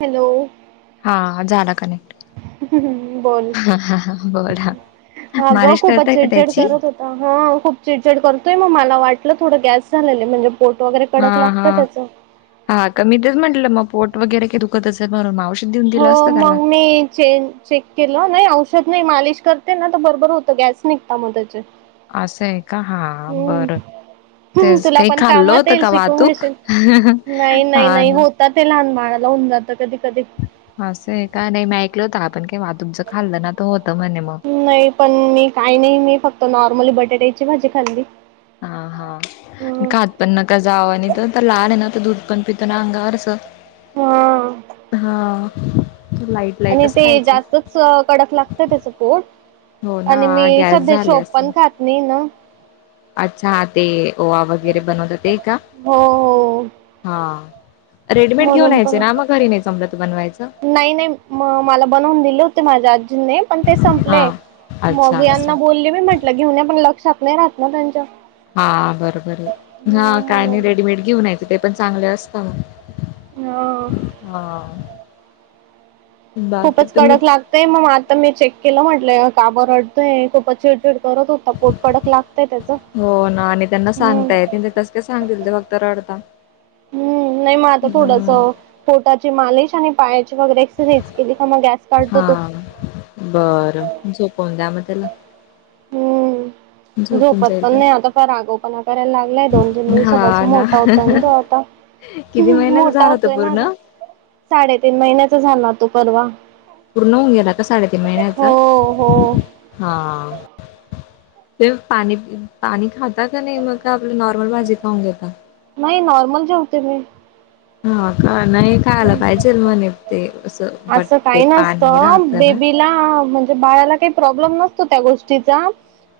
Hello हा झाला connect. बोल हा, हा, हा, बरं हा, मालिश करताय का त्याची? अ हो खूप चिडचिड करतोय. मग मला वाटलं थोडं गॅस झालेलंय म्हणजे पोट वगैरे हा कडक लागतं हा त्याचं हा का मी तेच म्हटलं म पोट वगैरे काही दुख खत असेल म्हणून म औषध दिऊन हो मंग मी चेन चेक केलं नाही औषध नाही मालिश करते ना तर बरोबर होतो गॅस निघता मग त्याचे असं आहे का हा हम्म बरं तेच तुला कई पण खाल्ल कामात होत येईल का शिकून वाहातूक हं, हं, हा ना त ते लहान बाळाला होउन जातं कधी कधी आसंये का नाही मी ऐकल होत, आपण काही वाहातूकच खाल्लं ना त होतं म्हणे म नाही पण मी काही नाही, मी फक्त नॉर्मली बटाट्याची भाजी खाल्ली हा [inaudible] हा ह खात पण नका जावं, आणि तो तर लहान आहे ना तर दूध पण पितो ना अंगावरचं हा हां लाई आणि ते जास्तच अ कडक लागत त्याच पोट हो ना आणि मी गॅस सध्या झाले शोप पण खात नाही ना आच्छा ते ओवा वगैरे बनवता ते का? हो हो हा. रेडीमेड घेऊन म्हणून यायचे पण ना मग घरी नाही जमलं त बनवायचं. नाही, नाही, म मला बनवून दिले होते माझ्या आजींने पण ते संपलय, हां. अच्छा मग यांना असं. बोलले मी म्हटलं घेऊन या पण लक्षात नाही राहत ना त्यांच्या हा बरोबरये हां ह काय नाही म्हणून रेडीमेड घेऊन यायचं ते पण चांगले असतं हा मग हां. बाकी खूपच तुम्ही कडक लागतंय, म आता मी चेक केलं म्हटलं काब रडतोय खूपचं चिड ड [unintelligible] करत होता पोट कडक लागतंय त्याच. हो ना आणि त्यांना हम् सांगता येत नाही ते सांगितलं फक्त रडता हम्म, नाही मग आता हम्म. थोडसं पोटाची मालिश आणि पायाची वगैरे एक्सरसाइज केली का म गॅस काढतो तो हां बरं झोपवून द्या म त्याला हूं झोपून झोपत जाईल पण तो. नाही आता फार आगावूपणा करायला लागलाय दोन तीन दिवसापासून हां ना. मोठा होतोय न तो ता किती महिन्याचा मोठा झाला तो होतोय ना पूर्ण? आता साडेतीन महिन्याचा झाला तो परवा पूर्ण होऊन गेला का साडेतीन हो महिन्याचा? हो हां तेच पाणी पिऊन पाणी खा खाता नाय मग का आपली नॉर्मल भाजी खाऊन घेेता? नाही नॉर्मल जेवते मी हा का नाही खायला पाहिजेल म्हणे ते अस बट ते पाणी राहतं ना तीला म्हणजे बाळाला काय प्रॉब्लेम नसतो त्या गोष्टीचा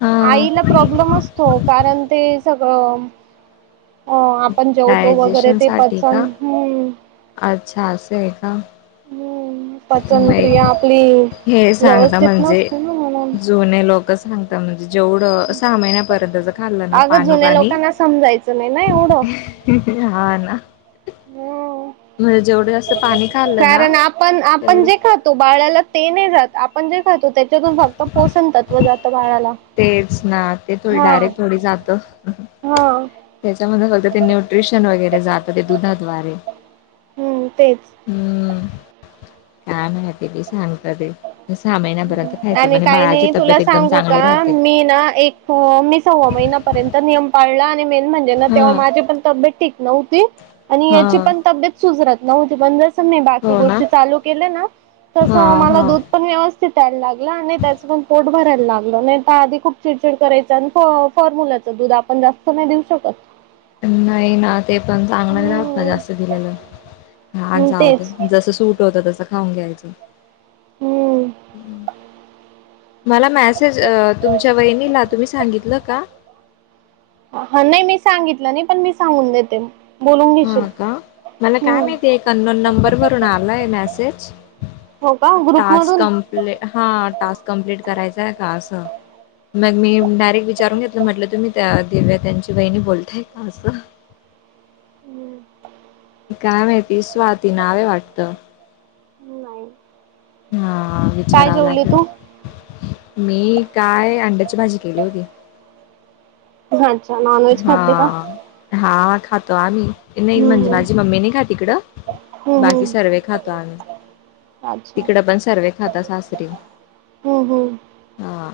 हा आईला प्रॉब्लेम अस तो कारण ते सगळं हो आपण जेवतो वगैरे डायजेशन ते साठी का? पचन हम्म अच्छा असंय का हम्म नाही पचनक्रिया आपली हे सांगता व्यवस्थित म्हणजे नसते ना म्हणून. जुने लोकं सांगता म्हणजे जेवढं सहा महिन्यापर्यंतचं खाल्लं ना पाणी पाणी तेच नाय नाय एवढ [inaudible] हा ना हो म्हणजे जेवढं जास्त पाणी खाल्लं ना कारण आपण आपण तेवढं जे खातो बाळाला ते नाय जात आपण जे खातो त्याच्यातून फक्त पोषण तत्व जात बाळाला. तेच ना ते थोडी हा डायरेक्ट थोडी जात हा त्याच्यामध्ये फक्त ते न्यूट्रेशन वगैरे जात ते दुधाद्वारे हम्म तेच हम्म काय माहिती बये सांगता ते सहा महिन्यापर्यंत खायचं आणि म्हणजे काही बाळाची नाही तुला तब्येत एकदम सांगू का चांगली राहते. मी ना एक हो मी सव्वा महिन्यापर्यंत नियम पाळला आणि मेन म्हणजे ना हा तेव्हा माझे पण तब्येत ठीक नव्हती आणि हा याची पण तब्येत सुजरत नव्हती पण जसं जसं मी बाकी हो ना गोष्टी चालू केल्या ना तस हा मला हा दूध पण व्यवस्थित यायला लागलं आणि त्याच पण पोट भरायला लागलं नायत आधी खूप चिडचिड करायचं आणि फो फॉरमूल्याचं दूध आपण जास्त नाय देऊ शकत. नाही ना ते पण चांगलं नी राहात ना हम्म जास्त दिलेलं हां जाऊदे तेच म जसं सूट होतं तसं खाऊन घ्यायचं. हम्म हम्म मला मॅसेज अ तुमच्या वहिनीला तुम्ही सांगितलं का? हा नाही मी सांगितलं नाय पण मी सांगून देते बोलून घेशील हां का मला काय हम्म माहिती एक अननोन नंबरवरून आलाय मेसेज हो का ग्रुप मधून? ले हा टास्क कम्प्लीट करायचांय का असं मग मी डायरेक्ट विचारून घेतलं म्हटलं तुम्ही त्या दिव्या त्यांची वहिणी बोलताय का असं. हम्म काय माहिती स्वाती नाव ये वाटत नाही. हां काय विचारावं जेवली लागेल. तू मी काय अंड्याची भाजी केली होती. [unintelligible] का हां हा खातो आम्ही नाही म्हणजे हम्म हम्म माझी मम्मी नाही खात इकडं हम्म बाकी हम्म सर्वे खातो आम्ही अच्छा इकडे पण सर्वे खाता सासरी हम्म हम्म हा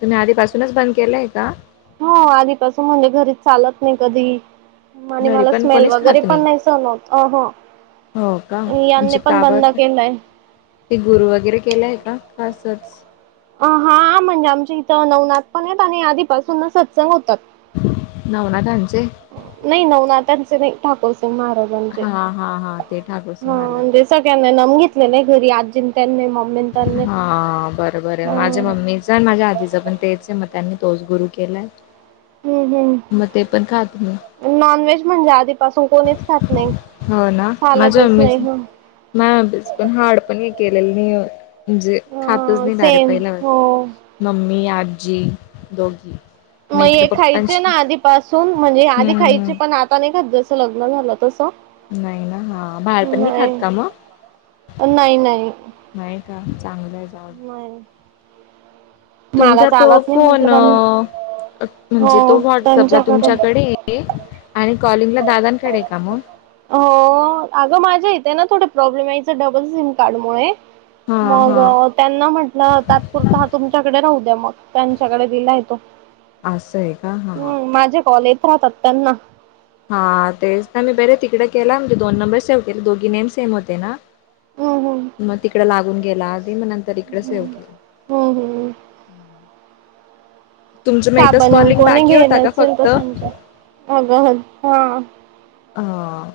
तुम्ही आधीपासूनच बंद केलंय का? हो आधीपासून म्हणजे घरीच चालत नाही कधी आणि घरी मला पण स्मेल कोणीच वगैरे खात पण नाही सहन होत अं ह हो का यांनी म्हणजे पण का बंद बर केलंय ते गुरु वगैरे केलंय का असंच अ हां म्हणजे आमच्या इथं नवनाथ पण आहेत आणि आधीपासून सत्संग होतात नवनाथांचे? नाही नवनाथांचे नाही ठाकूर सिंग महाराज हा हा हा ते ठाकूरसिंग महाराज. म्हणजे सगळ्यांना नाम घेतले नाही घरी आजी त्यांन नाम हा बरोबर ये माझे हम्म मम्मी जर माझ्या आधीच पण तेच आहे मग त्यांनी तोच गुरु केलाय. म ते पण खात नाही. नॉन व्हेज म्हणजे आधीपासून कोणीच खात नाही चालतच नाही ह माय पण हार्ड पण हे केलेलं नाही म्हणजे खातच अ नाही डारे सेम पहिल्यावत हो मम्मी, आजी दोघी मग म हे इकडे खायचे ना पप्पांशी आधीपासून म्हणजे आधी हम्म खायचे हम्म पण आत आता नाही खात जसं लग्न झालं तसं नाही ना हा बाहेर पण नाही खात का म? नाही नाही. नाही का चांगलंये. नाही. मला तुमचा तो चालत नाही फोन म्हटलं पण अ म्हणजे तो हो व्हॉट्सअपला त्यांच्याकडे तुमच्याकडे आणि कॉलिंग ला दादांकडे का म? हो अगं माझ्या इथ ना थोडे प्रॉब्लेम यायच डबल सिम कार्डमुळे हा मग हा त्यांना म्हटलं तात्पुरता हा तुमच्याकडे राहू द्या मग त्यांच्याकडे दिलाय तो. असं आहे का हा. हम्म माझे कॉल येत राहतात त्यांना हा तेच ना मी बरे तिकडे केला म्हणजे दोन नंबर सेव्ह केले दोघी नेम सेम होते ना हम्म हम्म. मग तिकड लागून गेला आधी मग नंतर इकडे सेव केला. हम्म हम्म. तुमचं मग एकच साबण कॉलिंग कोणी बाकी घेत होता का नसल तर फक्त? समजे अगं हा हा.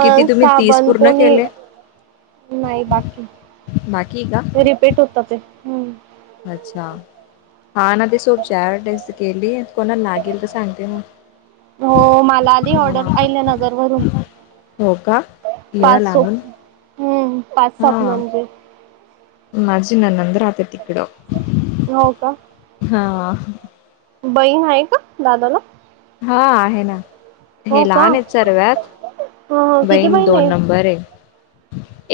अं साबण कोणी केले नाही बाकी बाकी का? रिपीट होत ते हम्म अच्छा हा ना ते सोपची आडवटाईज केली कोणाला लागेल तर सांगते मग हो मला आली ऑर्डर आहिल्यानगरवरून हो का एवढ्या लांबून हम्म पाच हा साबणाची माझी ननंद रहाते तिकड हो का हा. बहीण आहे का दादाला? हा, आहे ना. हे हो का लहान आहेत सर्व्यात. ह किती बहीण दोन आहे नंबर ये,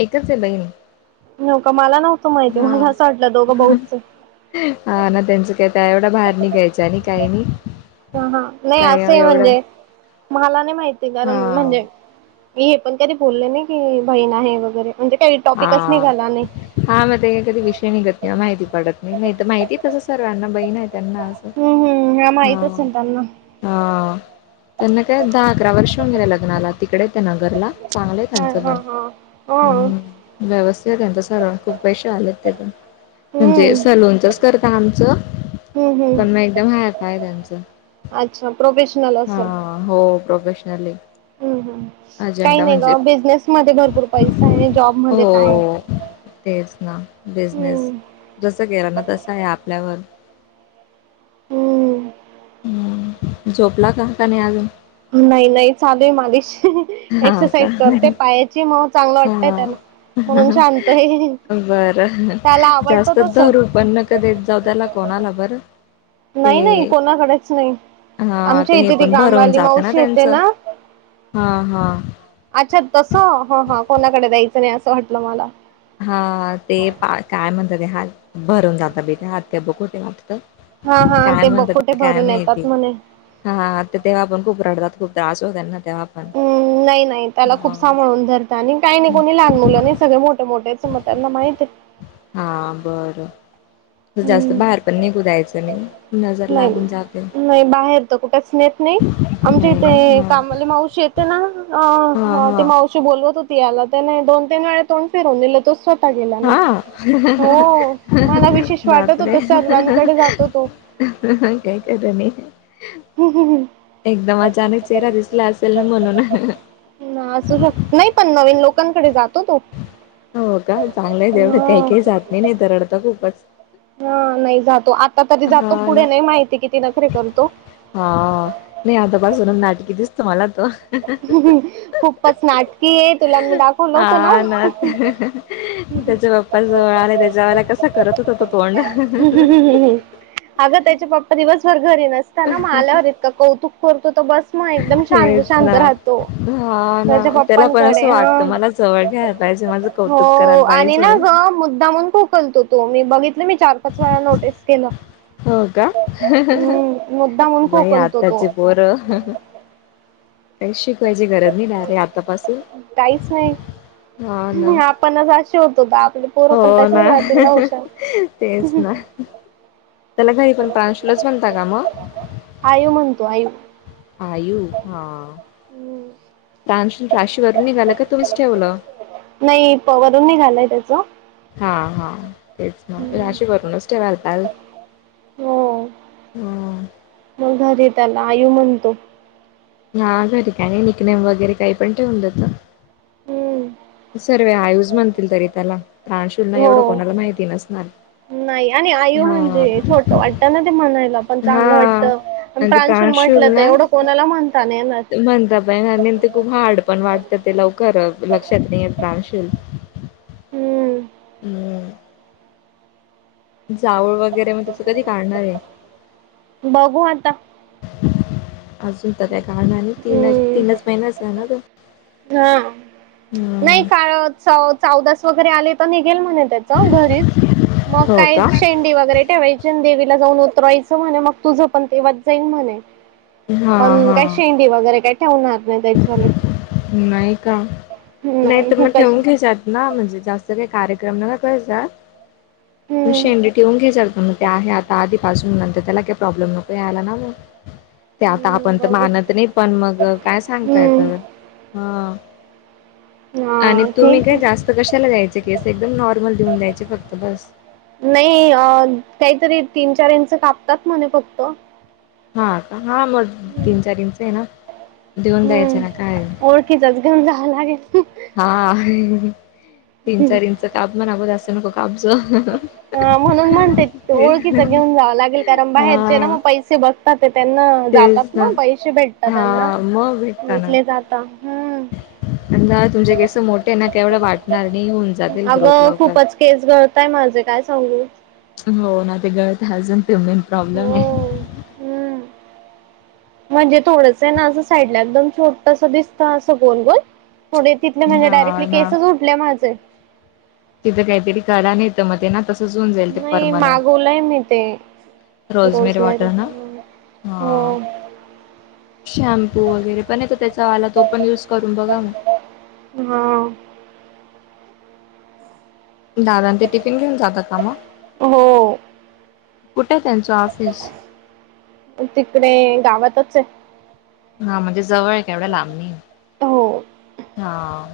एकच ये बहीण. होय का, मला नव्हतं माहिती, हा मला असं वाटलं दोघं भाऊचे हा ना, त्यांचं काय तर एवढा बाहेर निघ्यायच, आणि काही नाही. हा हा, नाही असं काय ही एवढं म्हणजे, मला नाही माहिती, हा कारण म्हणजे हे पण त्याी बोलले नाही, की बहीण आहे वगैरे, म्हणजे टॉपिकच हा. निघाला नाही. हा, मग ते का कधी विषय निघत नाही, माहिती पडत नाही, माहितीये तसं सर्वांना बहीण आहे त्यांना अस. हम्म हम्म, ह्या माहित असेल त्यांना हा, त्यांना काय दहा, अकरा, वर्ष हो गेलेे लग्नाला, तिकडे त्या नगराला. चांगलं आहे हा त्यांचं हा पण, हा हा हम्, व्यवस्थित आहे त्यांच सर्व, खूप पैसे वाले आहेत ते पण. म्हणजे हम्म सलोनचच करता आमचं हम्म हम्म पण मग एकदम [unintelligible] आहे त्यांचं अच्छा प्रोफेशनल असल. हा हो, प्रोफेशनले. हम् हम, काही नाही ग, बिझनेस मध्ये भरपूर पैसा आहे, जॉबमध्ये काय हो तेच ना, हम्म बिजनेस. जस गेला ना, तस आहे आपल्यावर हम. हम्! झोपला का? का नाही अजून? नाही नाही, चालूय माझ्याशी हा का एक्सरसाइज करतोय पायाची, मग चांगलं वाटतय हा त्याला, म्हणून शांतय. बरं, जास्तच धरू पण नका देत जाऊ त्याला कोणाला बरं. नाही नाही, ते कोणाकडेच नाही, हा आमच्या ते हे इथे ती पण भरवून कामवाली जातं मावशी येते त्यांचं ना हा हा. अच्छा! तस, हा हा, कोणाकडे द्यायचं नाही असं वाटलं मला. हा, ते पा काय म्हणतात ते, हात भरून जात बी ते हात ते ब कुठे वाटत. हा हा, काय ते बकोटे भरून येतात म्हणे. हा, तर तेव्हा आपण खूप रडतात, खूप त्रास होत ना तेव्हा पण. हम्! नाही नाही त्याला खूप हां, सांभाळून आणि काही नाही, हं. कोणी लहान मुलं नाही सगळे मोठे मोठे आहेत, मग त्यांना माहित हा, बरं. जास्त हम्म बाहेर पण निघू द्यायचं नई. नजर नाही लागून जाते. नाही, बाहेर तो कुठे खेळत नाही, आमच्या नाही ना? इथे हां. कामाला माऊशी येत ते ना हां, अ, ती हां. मावशी बोलवत होती यायला, त्याने दोन तीन वेळे तोंड फिरून दिले, तो स्वत गेला नाही, हां, हो, मला विशेष वाटत होत सर्वांकडे जातो तो. काय करणे? हम् हम् हम्. एकदम अचानक चेहरा दिसला असेल ना, म्हणून ना असू शकत, नाही पण नवीन लोकांकडे जातो तो हो का, चांगलंय तेवढं काही हा काही जात नाही रडतात खूपच. हा, नाही जातो, आता तरी जातो, हां पुढे ना. नाही माहिती किती नकरीे करतो. हा, नाही आतापासून नाटकी दिसतो मला तो. खूपच नाटकीये, तुला मी दाखवलं होत ना त्याच्या पप्पा जवळ आले त्याच्या वळेला कसा करत होता तो तोंड. अगं त्याच्या पप्पा दिवसभर घरी नसताना मग आल्यावर इतका कौतुक करतो तो बसुन एकदम शांत तेच शांत ना राहतो. हा ना माझ्या त्याला पण पप्पांकडे असं हा, वाटतं मला जवळ घ्यायला पाहिजे माझं हो कौतुक करायला आणि पाहिजे ना रे ग मुद् दमून खोखलतो तो मी बघितलं मी चार-पाच वेळा नोटीस केलं. हो का हम्म मुद्दामून बाई खोखलतो तो. आताचे पोर काही शिकवायची गरज नाही ना रे आतापासून, हा ना. पन्नासे होत होता आपल. हो ना, तेच ना. त्याला घरी पण प्रांशुलच म्हनता का मग? आयू म्हणतो आयू. आयू हा प्रान राशीवररून निघालं का तुम्हीच ठेवलं. नाही वरून नाही घालाय त्याचं. हा हा तेच ना राशीे वरूनच ते ठेवतात. हो. मग घरी त्याला आयू म्हणतो. ह घरी का नाही निकनेम वगैरे काही पण ठेवून देतो. हम्म सर्व आयूस म्हणतील तरी त्याला. प्राणशूलना एवढं हो कोणाला माहिती नसणार. नाही आणि आई हां, म्हणजे छोट आत्याना ते म्हणायला पण चांगलं वाटत. हां. पण आणि ते प्रांशुल म्हटलं तर ना एवढं कोणाला म्हणता नाही येणार. म्हणता नाही ते खूप हार्ड पण वाटतं ते लवकर लक्षात नाही प्राणशील. हम्म. हम्म. जाऊळ वगैरे मग तचं कधी काढणार आहे. बघू आता [inaudible] अजून तर त्या काणा [unintelligible] आणि तीन, हम्म तीनच महिनच आहे ना ते. हा. नाही काळ च-चौदास वगैरे आले तर निघेल म्हणे त्या. घरीच मग हो काय का? शेंडी वगैरे ठेवयच आणि देवीला जाऊन उतरायचं म्हणे मग तुझं पण तेव्हा जाईल म्हणे. हां, पण काय हां. शेंडी वगैरे काय ठेवणार नाही त्याच्या, नाही का? नाही तर मग ठेवून घ्यायच्या. ना म्हणजे जास्त काही कार्यक्रम नाह्व तसा. हम्म शेंडी ठेवून घे [unintelligible] ते आहे आता. पासून नंतर त्याला काही प्रॉब्लेम नको यायला ना मग. ते आता हम्म आपण तर बघू मानत नाही पण मग काय सांगताय येतय, हम्म हा. आणि हा तुम्ही ठीक काय आहे जास्त कशाला जायचे केस एकदम नॉर्मल देऊन द्यायचे फक्त बास. नाही अ काहीतरी तीन-चार इंच कापतात म्हणे फक्त. हा हा मग हम्म तीन-चार इंच आहे ना देऊन द्यायचं आहे ना काय. तिथंच घेऊन जाव लागेल. हा तीन-चार इंच काप म्हणाव जास्त नको काप स. ह म्हणून म्हणते ओळखीच घेऊन जावं लागेल कारण बाहेरचे ना मग पैसे बघ ते त्यांना जातात ना पैसे भेटतात हा त्यांना घेतले जात. आणि तुमचे केस मोठे ना केवढं वाटणार नाही होऊन जातील ग्रोथ अगं लवकर. खूपच केस गळताय माझे काय सांगू. हो ना, ते गळत [unintelligible] ते मेन प्रॉब्लेम आहे. हो हम्म! म्हणजे थोडंस आहे ना, असं साईडला एकदम छोटस दिसतं असं गोल गोल थोडे तिथ म्हणजे डायरेक्टली हा ना केसेच उटले माझे. तिथं काहीतरी करा, नाहीेतर मग ते ना तसंच होऊन जाईल ते नाही मागवलंय मी ते permanent rosemary rosemary water ना, हा. हो शॅम्पू वगैरे पण येतो त्याचावाला, तो पण यूज करून बघा मग. हा. दादा ते, टिफिन घेऊन जातात का मग, हो कुठे त्यांचं ऑफिस? तिकडे गावातच आहे. हा, म्हणजे जवळ आहे का, एवढं लांब नाही, हो हा.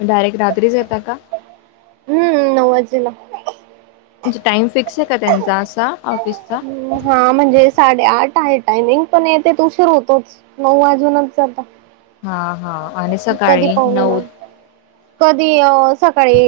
मग डायरेक्ट रात्रीच येतात का? हम्म! नऊवाजिला म्हणजे टाईम फिक्स आहे का त्यांचा, असा ऑफिसचा? हम्म, हा, म्हणजे साडे आठ आहे टायमिंग, पण यतेेत उशीर होतोच. नऊ वाजूनचच जाता. हा हा, आणि कधी सकाळी पाहुणे नऊ कधी येऊ, सकाळी